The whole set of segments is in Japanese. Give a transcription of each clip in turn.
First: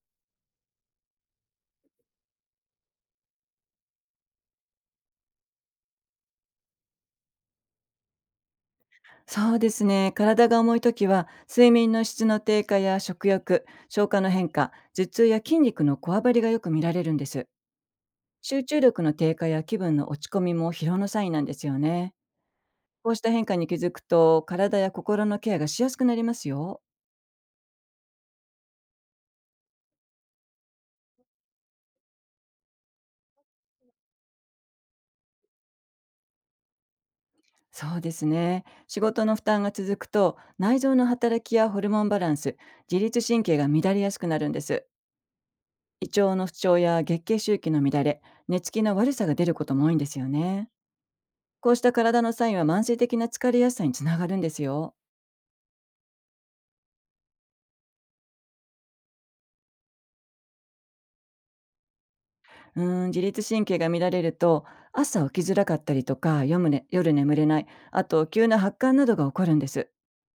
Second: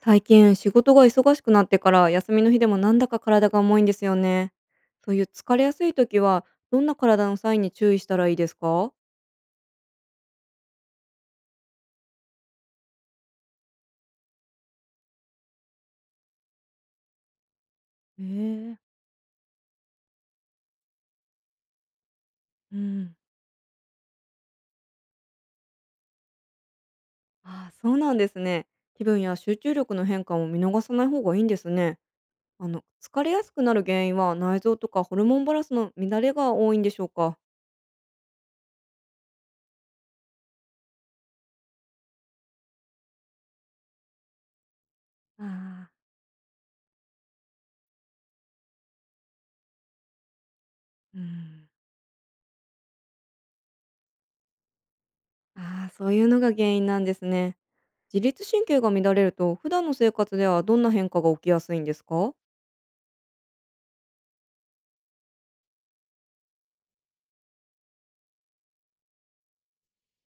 最近仕事が忙しくなってから休みの日でもなんだか体が重いんですよね。そういう疲れやすい時はどんな体のサインに注意したらいいですか？そうですね。体が重いときは、睡眠の質の低下や食欲、消化の変化、頭痛や筋肉のこわばりがよく見られるんです。え集ー、中力の低下や気分の落ち込みも疲労のサインなんですよね。うこうん。した変化に気づくと、体や心のケアがしやすくなりますよ。ああ、そうなんですね。気分や集中力の変化も見逃さない方がいいんですね。あの、疲れやすくなる原因は内臓とかホルモンバランスの乱れが多いんでしょうか？そうですね。仕事の負担が続くと、内臓の働きやホルモンバランス、自律神経が乱れやすくなるんです。ああー、胃腸の不調や月経周期の乱れ、寝つきの悪さが出ることも多いんですよね。うん。こうした体のサインは慢性的な疲れやすさにつながるんですよ。ああ、そういうのが原因なんですね。自律神経が乱れると普段の生活ではどんな変化が起きやすいんですか？自律神経が乱れると、朝起きづらかったりとか、夜むね夜眠れない、あと急な発汗などが起こるんです。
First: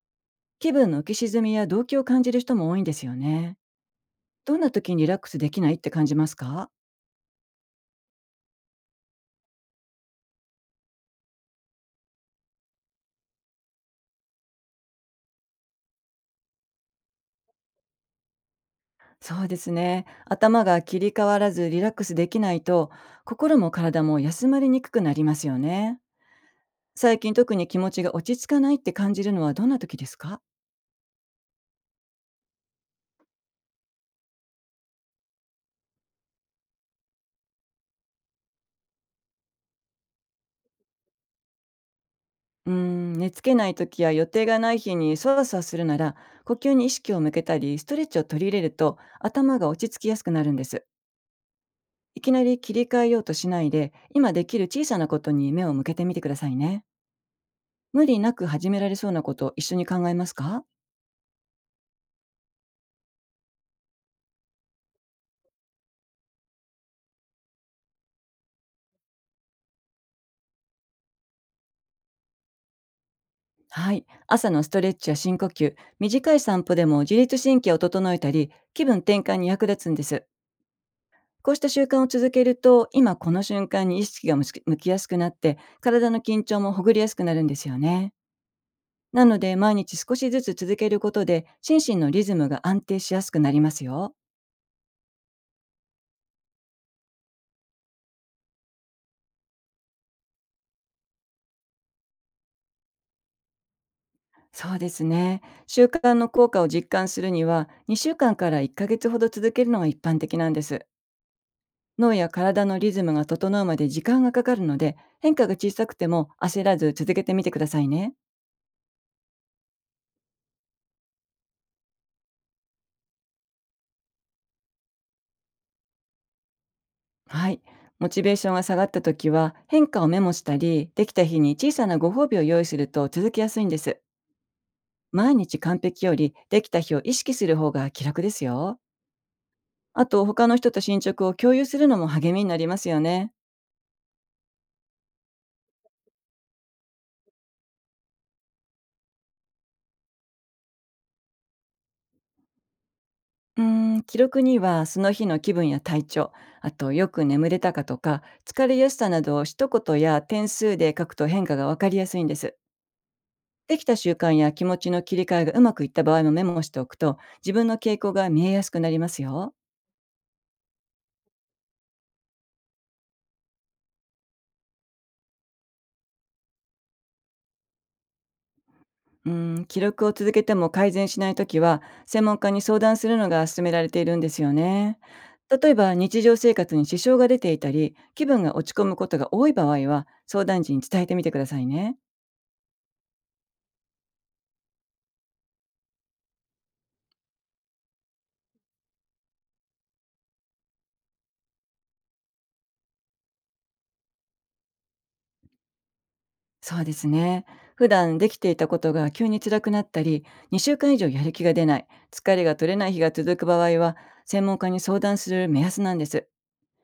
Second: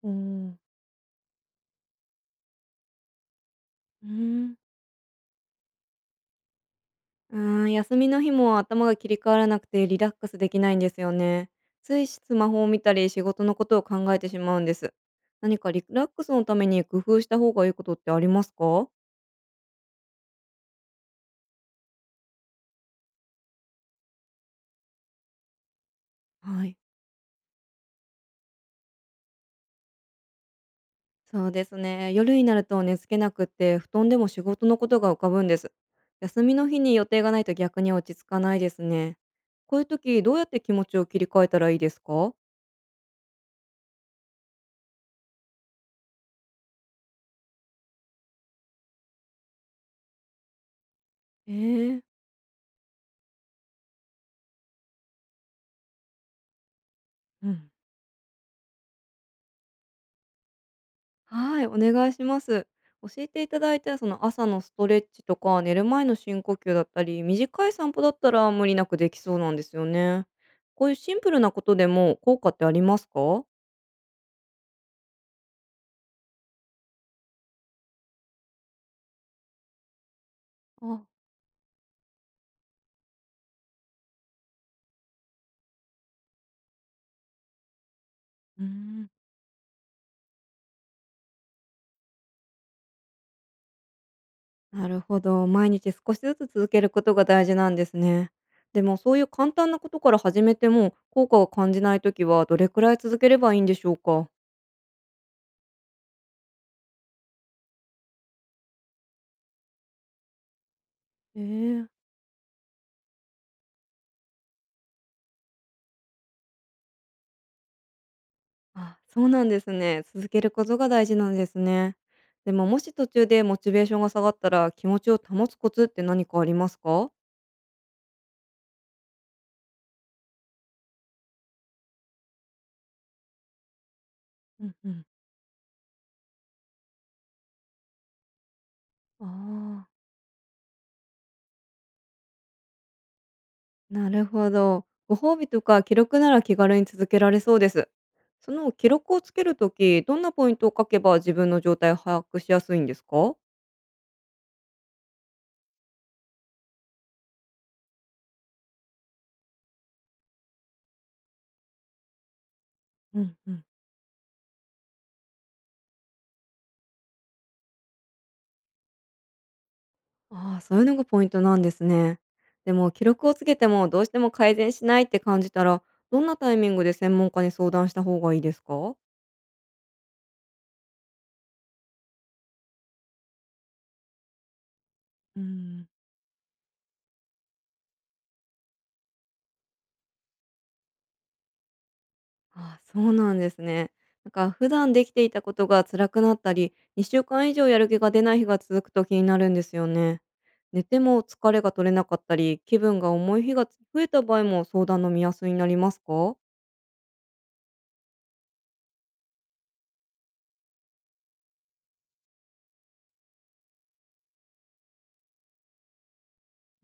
おー、うん、気分の浮き沈みや動悸を感じる人も多いんですよね。うーん。どんな時にリラックスできないって感じますか？うーん、休みの日も頭が切り替わらなくてリラックスできないんですよね。ついスマホを見たり仕事のことを考えてしまうんです。何かリラックスのために工夫した方がいいことってありますか？そうですね。頭が切り替わらずリラックスできないと、心も体も休まりにくくなりますよね。はい。最近特に気持ちが落ち着かないって感じるのはどんな時ですか？そうですね。夜になると寝つけなくって布団でも仕事のことが浮かぶんです。休みの日に予定がないと逆に落ち着かないですね。こういう時どうやって気持ちを切り替えたらいいですか？寝つけない時や予定がない日にそわそわするなら、呼吸に意識を向けたりストレッチを取り入れると、頭が落ち着きやすくなるんです。ええー、いきなり切り替えようとしないで、今できる小さなことに目を向けてみてくださいね。うん。無理なく始められそうなことを一緒に考えますか？はい、お願いします。教えていただいたその朝のストレッチとか寝る前の深呼吸だったり短い散歩だったら無理なくできそうなんですよね。こういうシンプルなことでも効果ってありますか？はい。朝のストレッチや深呼吸、短い散歩でも自律神経を整えたり気分転換に役立つんです。あ、こうした習慣を続けると、今この瞬間に意識が向きやすくなって体の緊張もほぐれやすくなるんですよね。うーん。なので、毎日少しずつ続けることで、心身のリズムが安定しやすくなりますよ。なるほど。毎日少しずつ続けることが大事なんですね。でもそういう簡単なことから始めても効果を感じないときはどれくらい続ければいいんでしょうか？そうですね。習慣の効果を実感するには、2週間から1ヶ月ほど続けるのが一般的なんです。ええ、脳や体のリズムが整うまで時間がかかるので、変化が小さくても焦らず続けてみてくださいね。あ、そうなんですね。続けることが大事なんですね。でももし途中でモチベーションが下がったら気持ちを保つコツって何かありますか？はい。モチベーションが下がった時は、変化をメモしたり、できた日に小さなご褒美を用意すると続きやすいんです。うんうん。毎日完璧より、できた日を意識する方が気楽ですよ。ああ、あと、他の人と進捗を共有するのも励みになりますよね。なるほど。ご褒美とか記録なら気軽に続けられそうです。その記録をつけるとき、どんなポイントを書けば自分の状態を把握しやすいんですか？うーん、記録にはその日の気分や体調、あとよく眠れたかとか、疲れやすさなどを一言や点数で書くと変化がわかりやすいんです。うんうん。できた習慣や気持ちの切り替えがうまくいった場合もメモしておくと、自分の傾向が見えやすくなりますよ。ああ、そういうのがポイントなんですね。でも記録をつけてもどうしても改善しないって感じたら、どんなタイミングで専門家に相談した方がいいですか？うん、記録を続けても改善しないときは、専門家に相談するのが勧められているんですよね。う例えん、ば、日常生活に支障が出ていたり、気分が落ち込むことが多い場合は、相談時に伝えてみてくださいね。あ、そうなんですね。なんか普段できていたことが辛くなったり、2週間以上やる気が出ない日が続くと気になるんですよね。寝ても疲れが取れなかったり、気分が重い日が増えた場合も相談の目安になりますか？そうですね。普段できていたことが急に辛くなったり、2週間以上やる気が出ない、疲れが取れない日が続く場合は、専門家に相談する目安なんです。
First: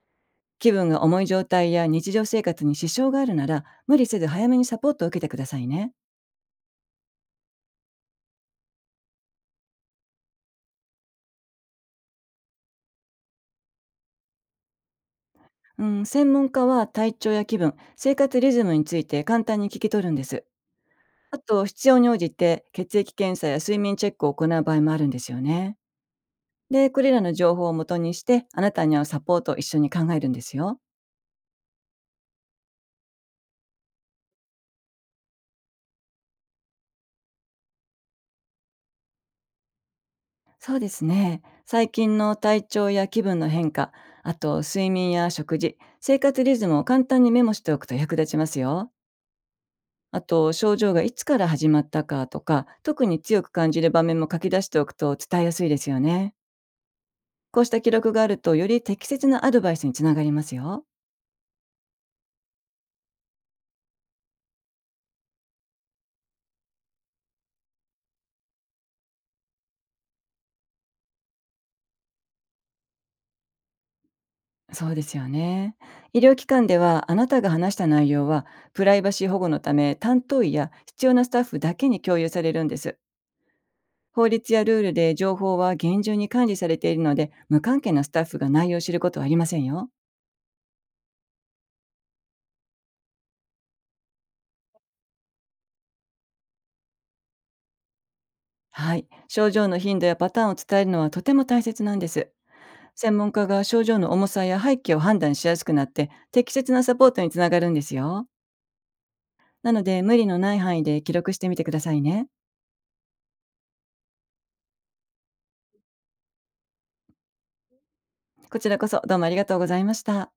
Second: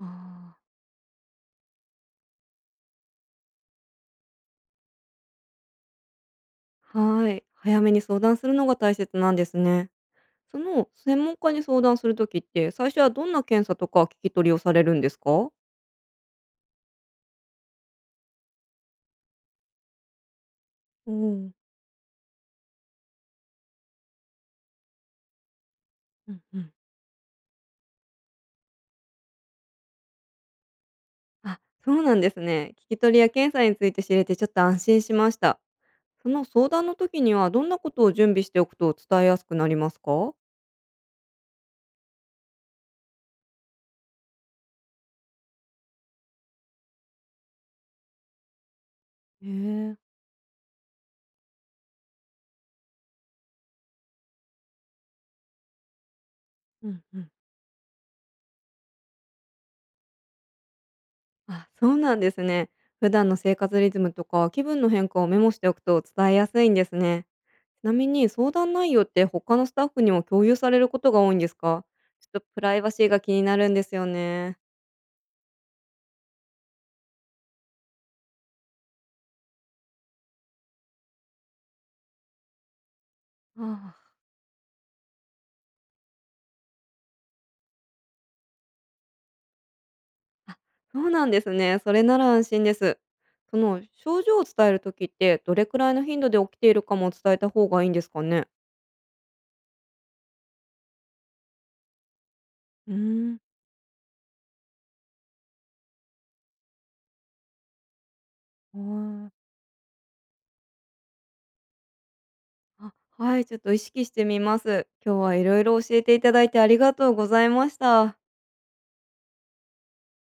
あ気分が重い状態や日常生活に支障があるなら、無理せず早めにサポートを受けてくださいね。あ、はい。早めに相談するのが大切なんですね。その専門家に相談するときって、最初はどんな検査とか聞き取りをされるんですか？うん、専門家は体調や気分、生活リズムについて簡単に聞き取るんです。おおあと、ー、必要に応じて血液検査や睡眠チェックを行う場合もあるんですよね。うん、うん、で、これらの情報を元にして、あなたに合うサポートを一緒に考えるんですよ。あ、そうなんですね。聞き取りや検査について知れてちょっと安心しました。その相談の時にはどんなことを準備しておくと伝えやすくなりますか？そうですね。最近の体調や気分の変化、あと睡眠や食事、生活リズムを簡単にメモしておくと役立ちますよ。へえ、あと、症状がいつから始まったかとか、特に強く感じる場面も書き出しておくと伝えやすいですよね。うんうん。こうした記録があると、より適切なアドバイスにつながりますよ。あ、そうなんですね。普段の生活リズムとか気分の変化をメモしておくと伝えやすいんですね。ちなみに相談内容って他のスタッフにも共有されることが多いんですか？ちょっとプライバシーが気になるんですよね。そうですよね。医療機関では、あなたが話した内容は、プライバシー保護のため、担当医や必要なスタッフだけに共有されるんです。あ、あ、法律やルールで情報は厳重に管理されているので、無関係なスタッフが内容を知ることはありませんよ。あ、そうなんですね。それなら安心です。その症状を伝える時って、どれくらいの頻度で起きているかも伝えた方がいいんですかね？はい。症状の頻度やパターンを伝えるのはとても大切なんです。うー専門ん、家が症状の重さや背景を判断しやすくなって、適切なサポートにつながるんですよ。あなので、無理のない範囲で記録してみてくださいね。あ。あ、はい、ちょっと意識してみます。今日はいろいろ教えていただいてありがとうございました。こちらこそどうもありがとうございました。